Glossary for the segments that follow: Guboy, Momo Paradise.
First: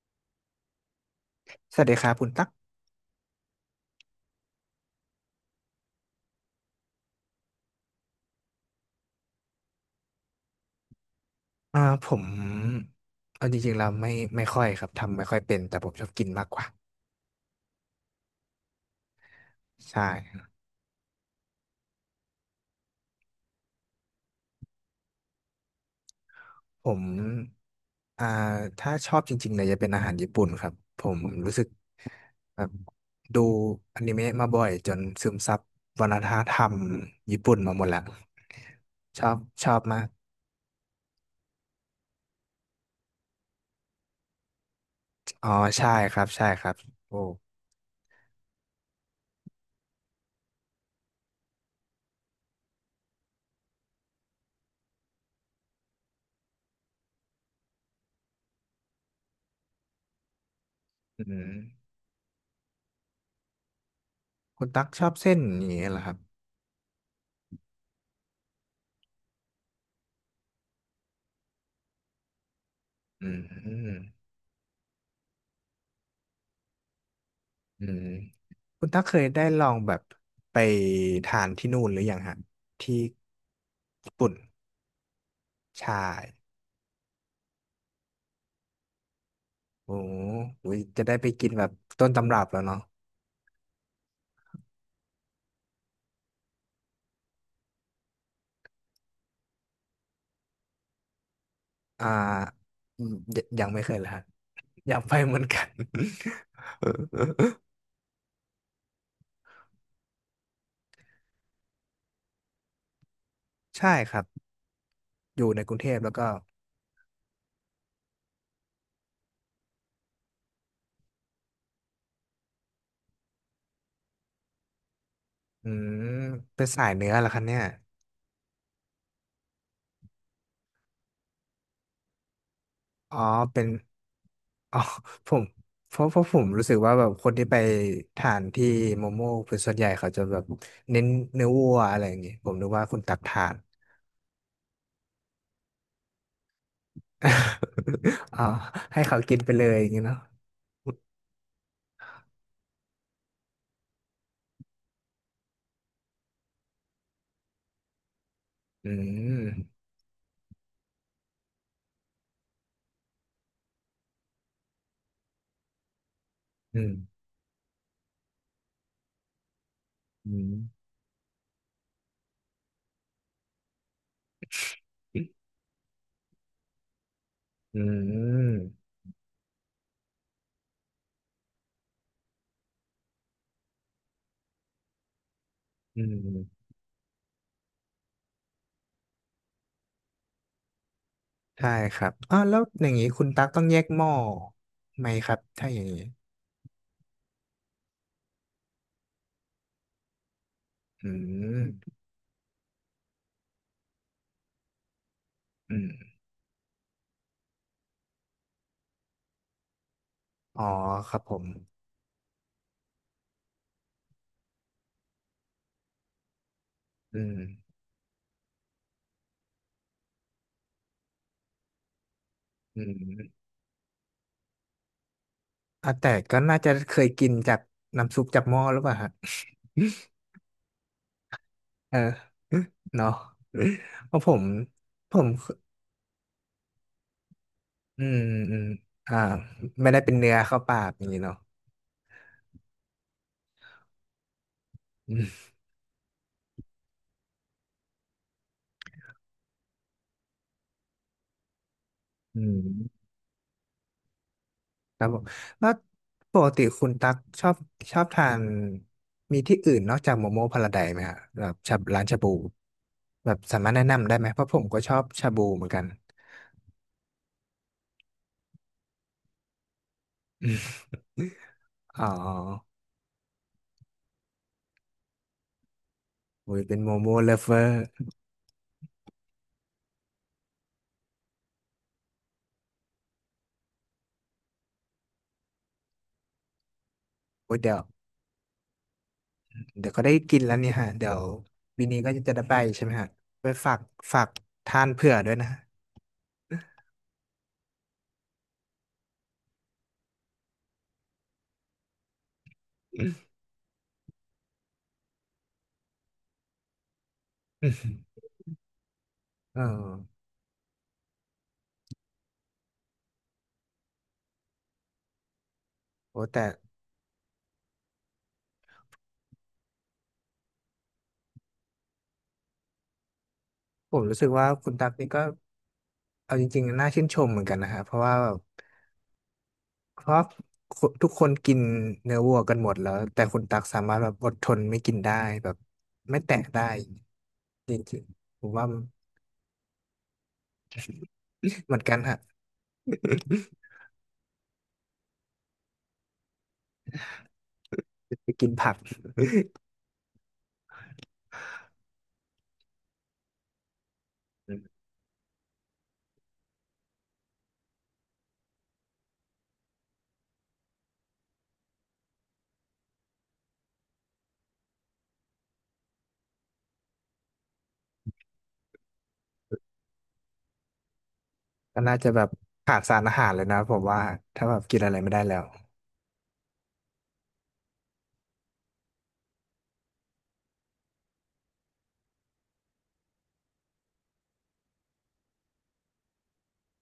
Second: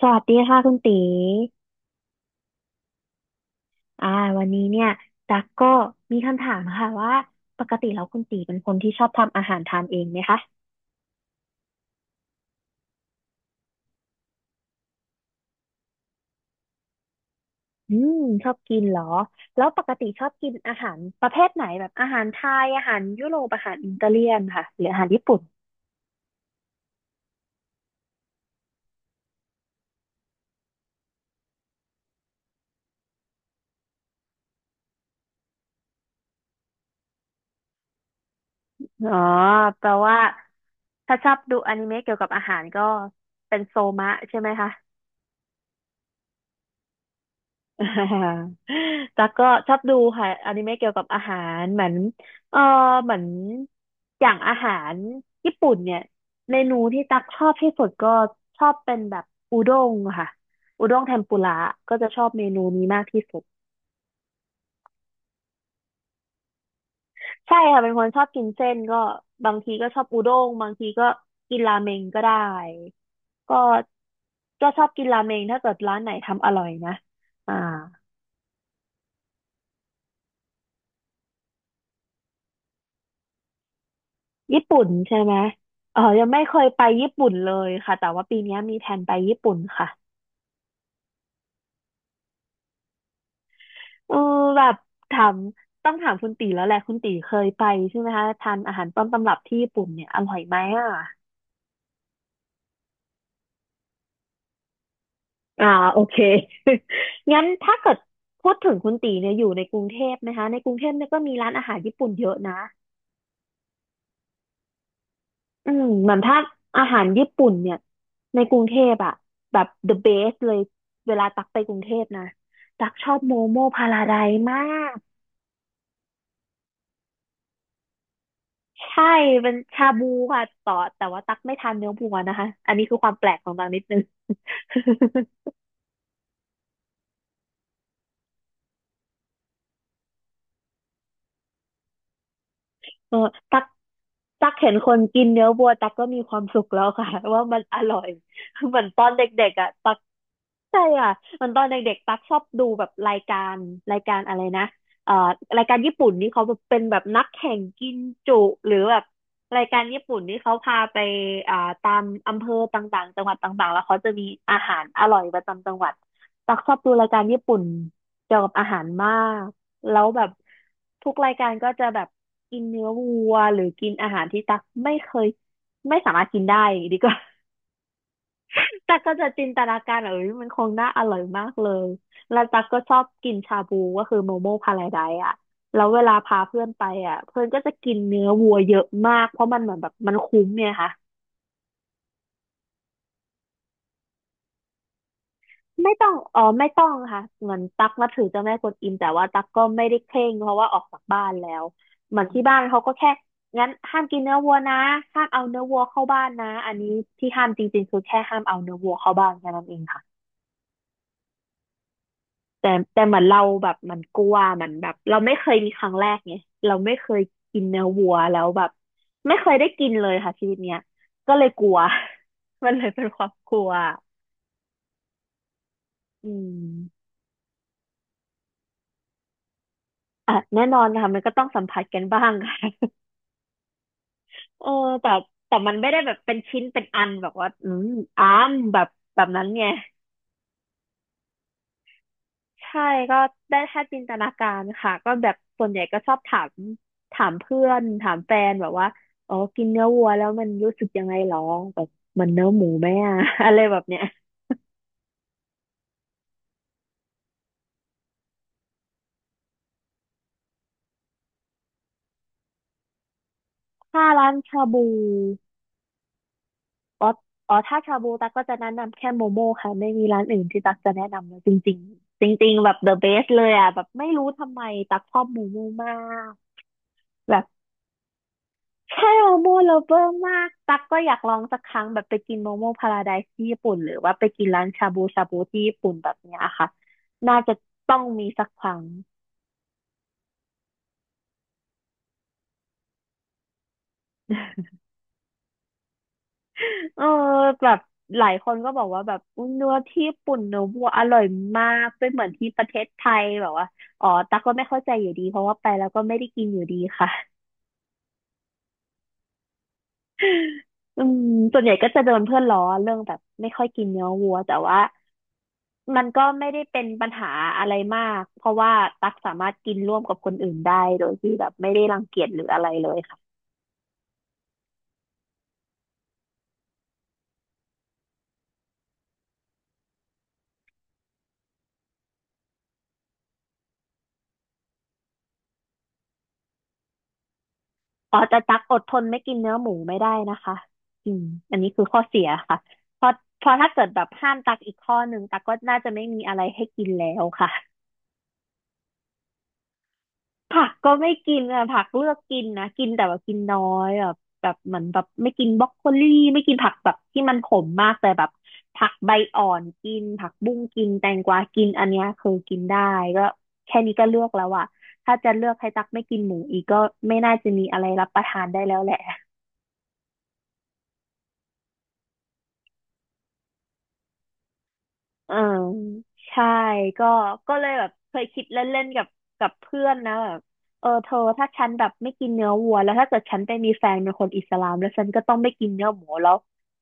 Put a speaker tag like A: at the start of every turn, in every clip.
A: สวัสดีค่ะคุณตี
B: สวัสดีครับคุณตั๊ก
A: อ่าวันนี้เนี่ยตักก็มีคำถามค่ะว่าปกติแล้วคุณตีเป็นคนที่ชอบทำอาหารทานเองไหมคะ
B: อ่าผมเอาจริงๆเราไม่ค่อยครับทำไม่ค่อยเป็นแต่ผมชอบกินมากกว่า
A: อืมชอบกินเหรอแล้วปก
B: ใช่
A: ติชอบกินอาหารประเภทไหนแบบอาหารไทยอาหารยุโรปอาหารอิตาเลียนค่ะหรืออาหารญี่ปุ่น
B: ผมอ่าถ้าชอบจริงๆเลยจะเป็นอาหารญี่ปุ่นครับผมรู้สึกแบบดูอนิเมะมาบ่อยจนซึมซับวัฒนธรรมญี่ปุ่นมาหมดแล้ว
A: อ๋อ
B: ชอบชอบ
A: แปล
B: มาก
A: ว่าถ้าชอบดูอนิเมะเกี่ยวกับอาหารก็เป็นโซมะใช่ไหมคะ
B: อ๋อใช่ครับใช่ครับโอ้
A: อ่าตั๊กก็ชอบดูค่ะอนิเมะเกี่ยวกับอาหารเหมือนเออเหมือนอย่างอาหารญี่ปุ่นเนี่ยเมนูที่ตั๊กชอบที่สุดก็ชอบเป็นแบบอุด้งค่ะอุด้งเท
B: อื
A: มปุ
B: ม
A: ระก็จะชอบเมนูนี้มากที่สุด
B: คุณตั๊กชอบเส้นอย่างนี้เหรอครับ
A: ใช่ค่ะเป็นคนชอบกินเส้นก็บางทีก็ชอบอุด้งบางทีก็กินราเมงก็ได้
B: อื
A: ก็
B: ม
A: ชอบกินราเมงถ้าเกิดร้านไหนทำอร่อยนะอ่า
B: อืม คุณตั๊กเคยได้ลองแบบไปทานที่นู่นหรือยังฮะที่ญี่ปุ่น
A: ญี่ปุ่นใช่ไหม
B: ใช่
A: เออยังไม่เคยไปญี่ปุ่นเลยค่ะแต่ว่าปีเนี้ยมีแผนไปญี่ปุ่นค่ะ
B: โอ้โหจะได้ไปกินแบบต้นตำรับแล้วเนาะ
A: เออแบบถามต้องถามคุณตีแล้วแหละคุณตีเคยไปใช่ไหมคะทานอาหารต้นตำรับที่ญี่ปุ่นเนี่ยอร่อยไหมอ่ะ
B: อ่าอืมยยังไม่เคยเลยฮะอยากไปเหมือนกั
A: อ่า
B: น
A: โอเค งั้น ถ้าเกิดพูดถึงคุณตีเนี่ยอยู่ในกรุงเทพนะคะในกรุงเทพเนี่ยก็มีร้านอาหารญี่ปุ่นเยอะนะ
B: ใช่ครับอยู่ใน
A: อื
B: กรุง
A: ม
B: เทพ
A: เห
B: แล้
A: มื
B: ว
A: อน
B: ก็
A: ถ้าอาหารญี่ปุ่นเนี่ยในกรุงเทพอะแบบ the best เลยเวลาตักไปกรุงเทพนะตักชอบโมโมพาราไดซ์มาก
B: อืมเป็นสายเนื้อเหรอคะเนี่ย
A: ใช่เป็นชาบูค่ะต่อแต่ว่าตักไม่ทานเนื้อวัวนะคะ อันนี้คือควา
B: อ๋
A: ม
B: อ
A: แปลกของ
B: เป็
A: ตั
B: น
A: กนิดนึง
B: อ๋อผมเพราะผมรู้สึกว่าแบบคนที่ไปทานที่โมโม่เป็นส่วนใหญ่เขาจะแบบเน้นเนื้อวัวอะไรอย่างงี้ผมนึกว่าคุณ
A: เอ
B: ตั
A: อ
B: กทาน
A: ตักตักเห็นคนกินเนื้อวัวตักก็มีความสุขแล้วค่ะ ว่ามันอร่อย
B: อ๋อ
A: เหมือน
B: ให้
A: ตอน
B: เขา
A: เด
B: กิน
A: ็
B: ไป
A: กๆ
B: เล
A: อ่ะ
B: ยอย่า
A: ตั
B: ง
A: ก
B: งี้เนาะ
A: ใช่อ่ะเหมันตอนเด็กๆตักชอบดูแบบรายการรายการอะไรนะเอ่อรายการญี่ปุ่นนี่เขาเป็นแบบนักแข่งกินจุหรือ
B: อื
A: แบบราย
B: ม
A: การญี่ปุ่นนี่เขาพาไปอ่าตามอำเภอต่างๆจังหวัดต่างๆแล้วเขาจะมีอาหารอร่อยประจำจังหวัดตักชอ
B: อื
A: บ
B: ม
A: ดูรายการญี่ปุ่นเกี่ยวกับอาหารมาก แล้วแบบ
B: อืม
A: ทุกรายการก็จะแบบกินเนื้อวัวหรือกินอาหารที่ตักไม่เคย
B: อ
A: ไม่สามารถกินได้ดีกว่า
B: ืม
A: ตักก็จะจินตนาการเออ มันคงน่าอร่อยมากเลยแล้วตักก็ชอบกินชาบูก็คือโมโมพาราไดซ์อ่ะแล้วเว
B: อื
A: ลาพาเพื่
B: ม
A: อนไปอ่ะเพื่อนก็จะกินเนื้อวัวเยอะมากเพราะมันเหมือนแบบมันคุ้มเนี่ยค่ะ
B: ใช่ครับอ๋อแล้วอย่างงี้คุณตักต้องแยกหม้อไหมครับถ้าอย่าง
A: ไม่
B: งี้
A: ต้องอ๋อไม่ต้องค่ะเหมือนตักนับถือเจ้าแม่กวนอิมแต่ว่าตักก็ไม่ได้เคร่งเพราะว่าออกจาก
B: อื
A: บ้านแล้ว
B: ม
A: เหมือนที่บ้านเขาก็แค่งั้นห้ามกินเนื้อวัวนะห้ามเอาเนื้อ
B: อื
A: วัวเข้า
B: ม
A: บ้านนะอันนี้ที่ห้ามจริงๆคือแค่ห้ามเอาเนื้อวัวเข้าบ้านแค่นั้นเองค่ะ
B: อ๋อครับผม
A: แต่เหมือนเราแบบมันกลัวมันแบบเราไม่เคยมีครั้งแรกไงเราไม่เคย
B: อืม
A: กินเนื้อวัวแล้วแบบไม่เคยได้กินเลยค่ะชีวิตเนี้ยก็เลยกลัว มัน
B: อื
A: เลยเป็นความ
B: ม
A: กลัว
B: อ่ะแต่
A: อื
B: ก็น่าจะเคย
A: ม
B: กินจากน้ำซุปจากหม้อหรือเปล่าฮะ
A: อ่ะแน่นอนค่ะมันก็ต้องสัมผัส
B: เออ
A: กันบ้างค่ะ
B: เนาะเพราะผม
A: เออแต่
B: ผม
A: มันไม่ได้แบบเป็นชิ้นเป็นอันแบบว่าอืม
B: อืม
A: อัน
B: อืม
A: แบบ
B: อ่า
A: แบบนั้นไง
B: ไม่ได้เป็นเนื้อเข้าปากอย่างนี้เนาะ
A: ใช่ก็ได้แค่จินตนาการค่ะก็
B: อื
A: แบบ
B: ม
A: ส่วนใหญ่ก็ชอบถามถามเพื่อนถามแฟนแบบว่าอ๋อกินเนื้อวัวแล้วมันรู้สึกยังไงหรอแบบมัน
B: อื
A: เนื้อหมูไหม
B: ม
A: อะ อะไรแบบเนี้ย
B: ครับผมแล้วปกติคุณตักชอบชอบทานมีที่อื่นนอกจากโมโมพาราไดซ์ไหมฮะแบบชาร้านชาบูแบบสามารถแนะ
A: ถ้า
B: นำได้ไหม
A: ร้าน
B: เพราะผ
A: ชา
B: มก็
A: บู
B: ชอบชาบูเหมือนกัน
A: อ๋ออ๋อถ้าชาบูตั๊กก็จะแนะนำแค่โมโม่ค่ะไม่มีร้านอื่นที่ตั๊กจะแนะนำเลยจริง
B: อ๋อ
A: ๆจริงๆแบบ the best เลยอ่ะแบบไม่รู้ทำไมตั๊กชอบโมโม่มาก
B: โอ้ยเป็นโมโมเลิ
A: แบ
B: ฟ
A: บ
B: เวอร์
A: ใช่โมโม่ลเวอร์มากตักก็อยากลองสักครั้งแบบไปกินโมโมพาราไดซ์ที่ญี่ปุ่นหรือว่าไปกินร้านชาบูชาบูที่ญี่ปุ่นแบบเนี้ยค่ะน่าจะ
B: โอ้ยเดี๋ยว
A: ต้องมีสักครั้ง
B: เดี๋ยวก็ได้กินแล้วเนี่ยฮะเดี๋ยววินนี้ก็จะได้ไปใช่ไหมฮะไปฝาก ทานเผื่อด้วยนะฮะ
A: เออแบบหลายคนก็บอกว่าแบบอุ๊ยเนื้อที่ญี่ปุ่นเนื้อวัวอร่อยมากไม่เหมือนที่ประเทศไทยแบบว่าอ๋อตักก็ไม่เข้าใจอยู่ดีเพราะว่าไปแล้วก็ไม่ได้กินอยู่ดีค่ะ
B: อืมเออ
A: อืมส่วนใหญ่ก็จะโดนเพื่อนล้อเรื่องแบบไม่ค่อยกินเนื้อวัวแต่ว่า มัน
B: โอ้
A: ก็
B: แต่
A: ไม่ได้เป็นปัญหาอะไรมากเพราะว่าตักสามารถกินร่วมกับคนอื่นได้โดยที่แบบไม่ได้รังเกียจหรืออะไรเลยค่ะ
B: ผมรู้สึกว่าคุณตั๊กนี่ก็เอาจริงๆน่าชื่นชมเหมือนกันนะฮะเพราะว่าแบบเพราะคนทุกคนกินเนื้อวัวกันหมดแล้วแต่คุณตั๊กสามารถแบบอดทนไม่กินได้แบบไม่แตะได้จริง
A: อ๋อแต่
B: ๆผม
A: ตัก
B: ว่า
A: อ
B: มัน
A: ดทนไม่กินเนื้อหมูไม่ได้นะคะอืมอัน นี้
B: เหมือน
A: คือ
B: กัน
A: ข้อ
B: ฮะ
A: เสียค่ะเพราะเพ ราะถ้าเกิดแบบห้ามตักอีกข้อหนึ่งตักก็น่าจะไม่มีอะไรให้กินแล้วค่ะ
B: ไปกินผัก
A: ผักก็ไม่กินอะผักเลือกกินนะกินแต่ว่ากินน้อยแบบเหมือนแบบไม่กินบรอกโคลี่ไม่กินผักแบบที่มันขมมากแต่แบบผักใบอ่อนกินผักบุ้งกินแตงกวากินอันเนี้ยคือกินได้ก็แค่นี้ก็เลือกแล้วอะถ้าจะเลือกให้ตักไม่กินหมูอีกก็ไม่น่าจะมีอะไรรับประทานได้แล้วแหละ
B: ก็น่าจะแบบขาดสารอาหารเลยนะผมว่าถ้าแบบกินอะไรไม่ได้แล้
A: อ่า
B: ว
A: ใช่ก็ก็เลยแบบเคยคิดเล่นๆกับเพื่อนนะแบบเออเธอถ้าฉันแบบไม่กินเนื้อวัวแล้วถ้าเกิดฉันไปมีแฟนเป็นคนอิสลามแล้วฉันก็ต้องไม่กินเนื้อหมูแล้ว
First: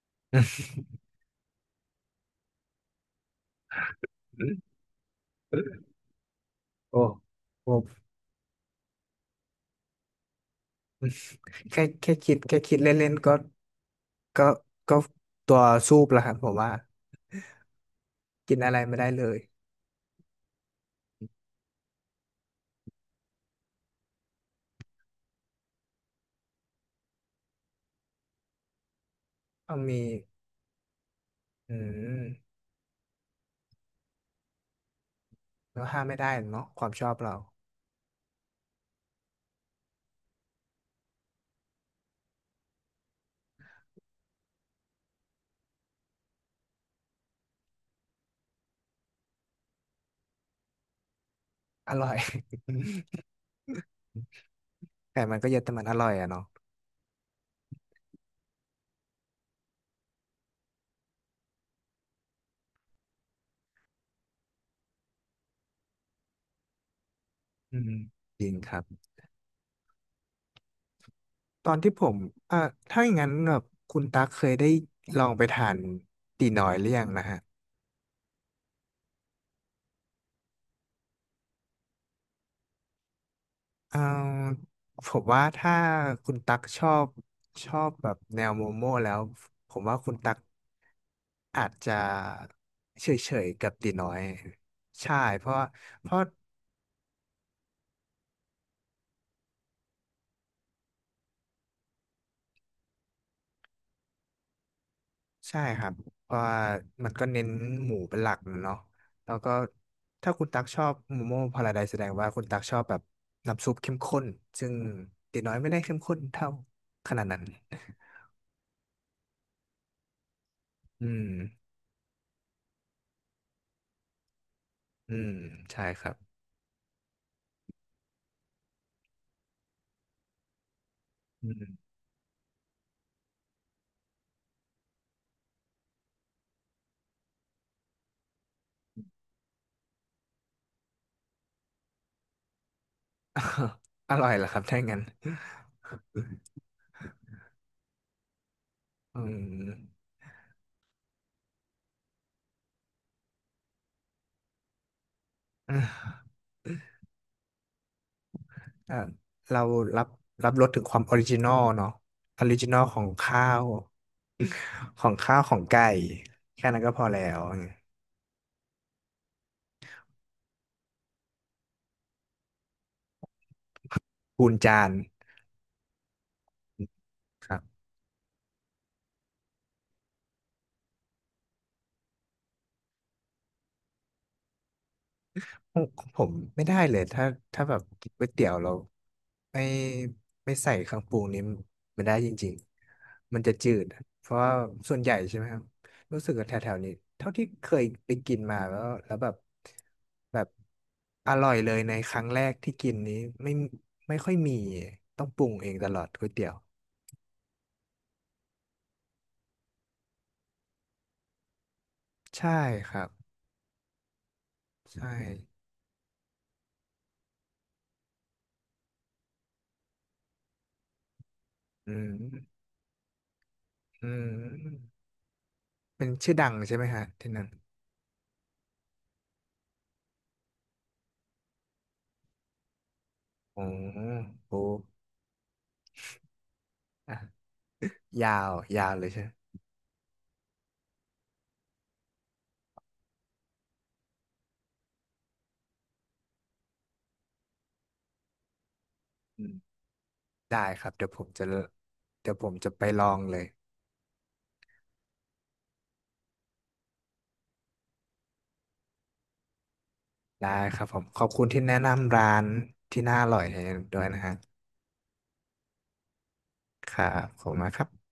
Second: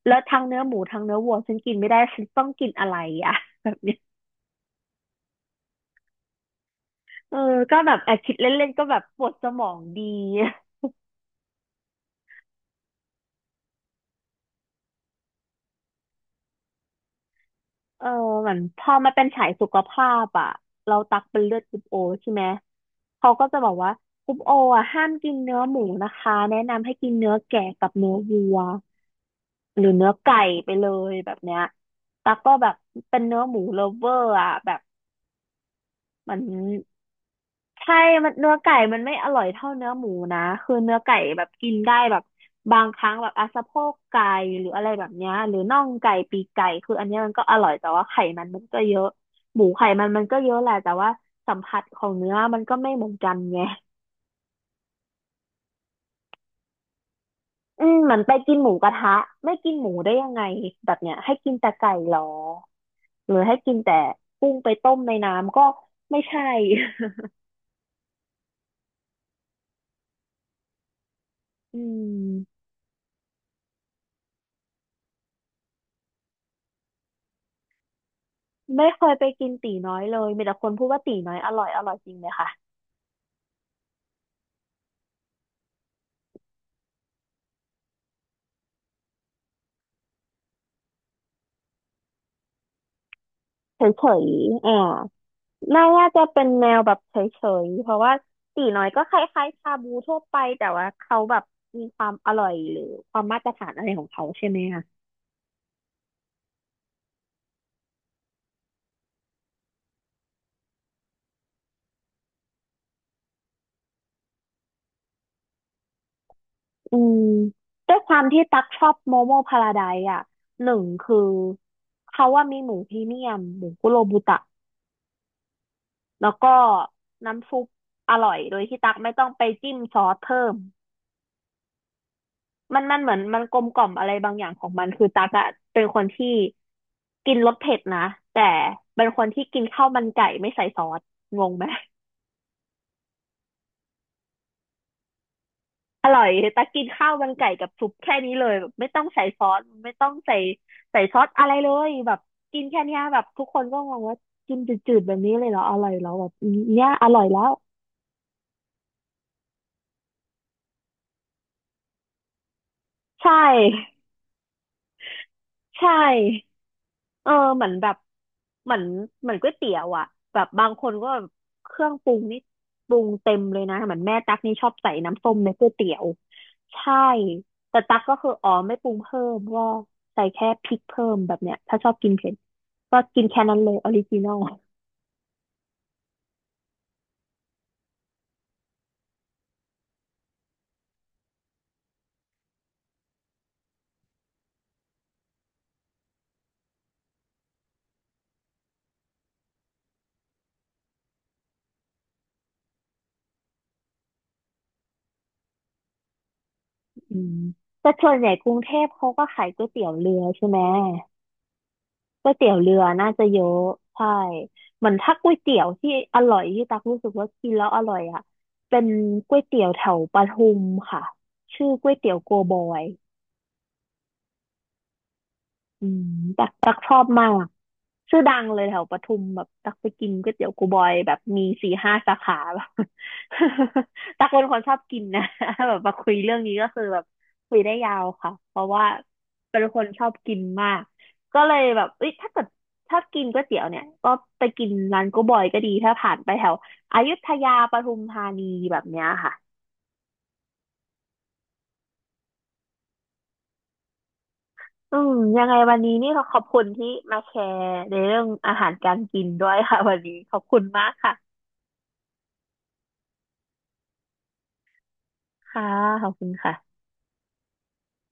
A: แล้วทั้งเนื้อหมูทั้งเนื้อวัวฉันกินไม่ได้ฉันต้องกินอะไรอ่ะแบบเนี้ย
B: โอ้
A: เออ
B: โอ้
A: ก็แบบแอบคิดเล่นๆก็แบบปวดสมองดี
B: แค่คิดคิดเล่นๆก็ก็ก็ตัวซูบแล้วครับผมว่า
A: เออเหมื
B: กิ
A: อ
B: น
A: น
B: อะไร
A: พอ
B: ไม่ได้
A: มัน
B: เล
A: เป็น
B: ย
A: ฉายสุขภาพอ่ะเราตักเป็นเลือดกรุ๊ปโอใช่ไหมเขาก็จะบอกว่ากรุ๊ปโออ่ะห้ามกินเนื้อหมูนะคะแนะนำให้กินเนื้อแกะกับเนื้อวัว
B: เอา
A: หรือ
B: มี
A: เนื้อไก่ไปเลยแบบเนี้ย
B: อืม
A: ตักก็แบบเป็นเนื้อหมูเล v ฟเวอร์อ่ะแบบ
B: แล้วห้ามไม่
A: เห
B: ได้
A: มัน
B: เนาะความชอบเรา
A: ใช่มันเนื้อไก่มันไม่อร่อยเท่าเนื้อหมูนะคือเนื้อไก่แบบกินได้แบบบางครั้งแบบอ่ะสะโพกไก่หรืออะไรแบบเนี้ยหรือน่องไก่ปีกไก่คืออันเนี้ยมันก็อร่อยแต่ว่าไขมันมันก็เยอะหมูไขมันมันก็เยอะแหละแต่ว่าสัมผัส
B: อ
A: ขอ
B: ร่อ
A: ง
B: ย
A: เนื้อมันก็ไม่เหมือนกันไง
B: แต่มันก็เยอะแต่มันอร่อยอะเนาะ
A: อืมเหมือนไปกินหมูกระทะไม่กินหมูได้ยังไงแบบเนี้ยให้กินแต่ไก่เหรอหรือให้กินแต่กุ้งไปต้มในน้ำก็ไม่ใช่
B: อืมจริงครับตอน
A: อื
B: ที่ผมอ่า
A: ม
B: ถ้าอย่างนั้นแบบคุณตั๊กเคยได้ลองไปทานตีน้อยหรือยังนะฮะ
A: ไม่เคยไปกินตี๋น้อยเลยมีแต่คนพูดว่าตี๋น้อยอร่อยอร่อยจริงไหมคะ
B: เอ่ผมว่าถ้าคุณตั๊กชอบแบบแนวโมโม่แล้วผมว่าคุณตั๊ก อาจจะเฉยๆกับ
A: เฉ
B: ตี
A: ยๆฉ
B: น้อย
A: อ่า
B: ใช่เพราะ
A: น่า
B: เพ
A: น่า
B: ราะ
A: จะเป็นแนวแบบเฉยๆเพราะว่าตี๋น้อยก็คล้ายๆชาบูทั่วไปแต่ว่าเขาแบบมีความอร่อยหรือความมาตรฐานอะไรของเขาใช่ไหมคะ
B: ใช่ครับเพราะว่ามันก็เน้นหมูเป็นหลักเนาะแล้วก็ถ้าคุณตักชอบโมโม่พาราไดซ์แสดงว่าคุณตักชอบแบบน้ำซุปเข้มข้นซึ่งตีน้อยไม่ได้เข้มข้นเท่า
A: อื
B: ข
A: ม
B: นาดนั้น
A: ด้วยความที่ตักชอบโมโมพาราไดซ์อ่ะหนึ่ง
B: อื
A: คือ
B: ม
A: เขาว่ามีหมูพรีเมียมหมูคุโรบุตะ
B: อืมใช่ครับ
A: แล้วก็น้ำซุปอร่อยโดยที่ตักไม่ต้องไปจิ้มซอสเพิ่ม
B: อืม
A: มันเหมือนมันกลมกล่อมอะไรบางอย่างของมันคือตักอะเป็นคนที่กินรสเผ็ดนะแต่เป็นคนที่กินข้าวมันไก่ไม่ใส่ซอสงงไหม
B: อร่อยเหรอครับถ้างั้น
A: อร่อยตักกินข้าวมันไก่กับซุปแค่นี้เลยแบบไม่ต้อง
B: อื
A: ใส่ซอส
B: ม
A: ไม่ต้องใส่ใส่ซอสอะไรเลยแบบกินแค่เนี้ยแบบทุกคนก็งงว่ากินจืดๆแบบนี้เลยเหรออร่อยแล้วแบบเนี้ยอร่อยแล้ว
B: อ่าเรารับรับรสถึงความออริจินอลเนาะออริจินอลของ
A: ใช่
B: ข้าวของข้าวของไก่
A: ใช่
B: แค่นั้นก็พอแล้
A: เออ
B: ว
A: เหมือนแบบเหมือนเหมือนก๋วยเตี๋ยวอ่ะแบบบางคนก็แบบเครื่องปรุงนี่ปรุงเต็มเลยนะเหมือนแม่ตั๊ก
B: คูณ
A: นี่ชอบ
B: จาน
A: ใส่น้ำส้มในก๋วยเตี๋ยวใช่
B: ครับ
A: แต่ตั๊กก็คืออ๋อไม่ปรุงเพิ่มก็ใส่แค่พริกเพิ่มแบบเนี้ยถ้าชอบกินเผ็ดก็กินแค่นั้นเลยออริจินอล
B: ผมผมไม่ได้เลยถ้าแบบกินก๋วยเตี๋ยวเราไม่ไม่ใส่เครื่องปรุงนี้มันได้จริงๆมันจะจืดเพราะว่าส่วนใหญ่ใช่ไหมครับรู้สึกว่าแถวๆนี้เท่าที่เคยไปกินมาแล้วแล้วแบบแบบอร่อยเลยในครั้งแรกที่กินนี้ไม่ไม่ค่อยมีต้องปรุงเองตลอดก๋วยเตี๋ยว
A: อืมแต่ส่วนใหญ่กรุงเทพเขาก็ขายก๋วยเตี๋ยวเรือใช่ไหม ก๋วยเตี๋
B: ใช่
A: ยวเรือ
B: ครับ
A: น่าจะเยอะใช่เหมือน
B: ใช่
A: ถ้าก๋วยเตี๋ยวที่อร่อยที่ตักรู้สึกว่ากินแล้วอร่อยอ่ะเป็นก๋วยเตี๋ยวแถวปทุมค่ะชื่อก๋
B: อื
A: วยเตี๋ยวโกบ
B: ม
A: อย
B: อืม
A: อืม
B: เป็นชื่อ
A: ตั
B: ดั
A: ก
B: ง
A: ตั
B: ใช่
A: ก
B: ไหม
A: ชอ
B: ฮะ
A: บมา
B: ที่นั่
A: ก
B: น
A: ชื่อดังเลยแถวปทุมแบบตักไปกินก๋วยเตี๋ยวกูบอยแบบมี4-5สาขาแบบ
B: โอ้
A: ตักเป็น
B: โห
A: คนชอบกินนะ แบบมาคุยเรื่องนี้ก็คือแบบคุยได้ยาว
B: ยา
A: ค่ะ
B: ว
A: เพราะ
B: ยา
A: ว่า
B: วเลยใช่ไหม
A: เป็นคนชอบกินมากก็เลยแบบเอ้ยถ้าเกิดชอบกินก๋วยเตี๋ยวเนี่ยก็ไปกินร้านกูบอยก็ดีถ้าผ่านไปแถวอยุธยาปทุมธานีแบบเนี้ยค่ะ
B: อืมได้ครับเดี๋ยวผมจะเดี๋ยวผมจะไปลองเลย
A: อืมยังไงวันนี้นี่เราขอบคุณที่มาแชร์ในเรื่องอาหารการกินด้วยค่ะ วันนี้ขอบ
B: ได้
A: คุณ
B: ครั
A: มา
B: บ
A: ก
B: ผม
A: ค่ะ
B: ขอบคุณที่แนะนำร้านที่น่าอร่อยให้ด้วยนะฮะ
A: ค่ะขอบคุณค่ะ
B: ครับขอบคุณมากครับ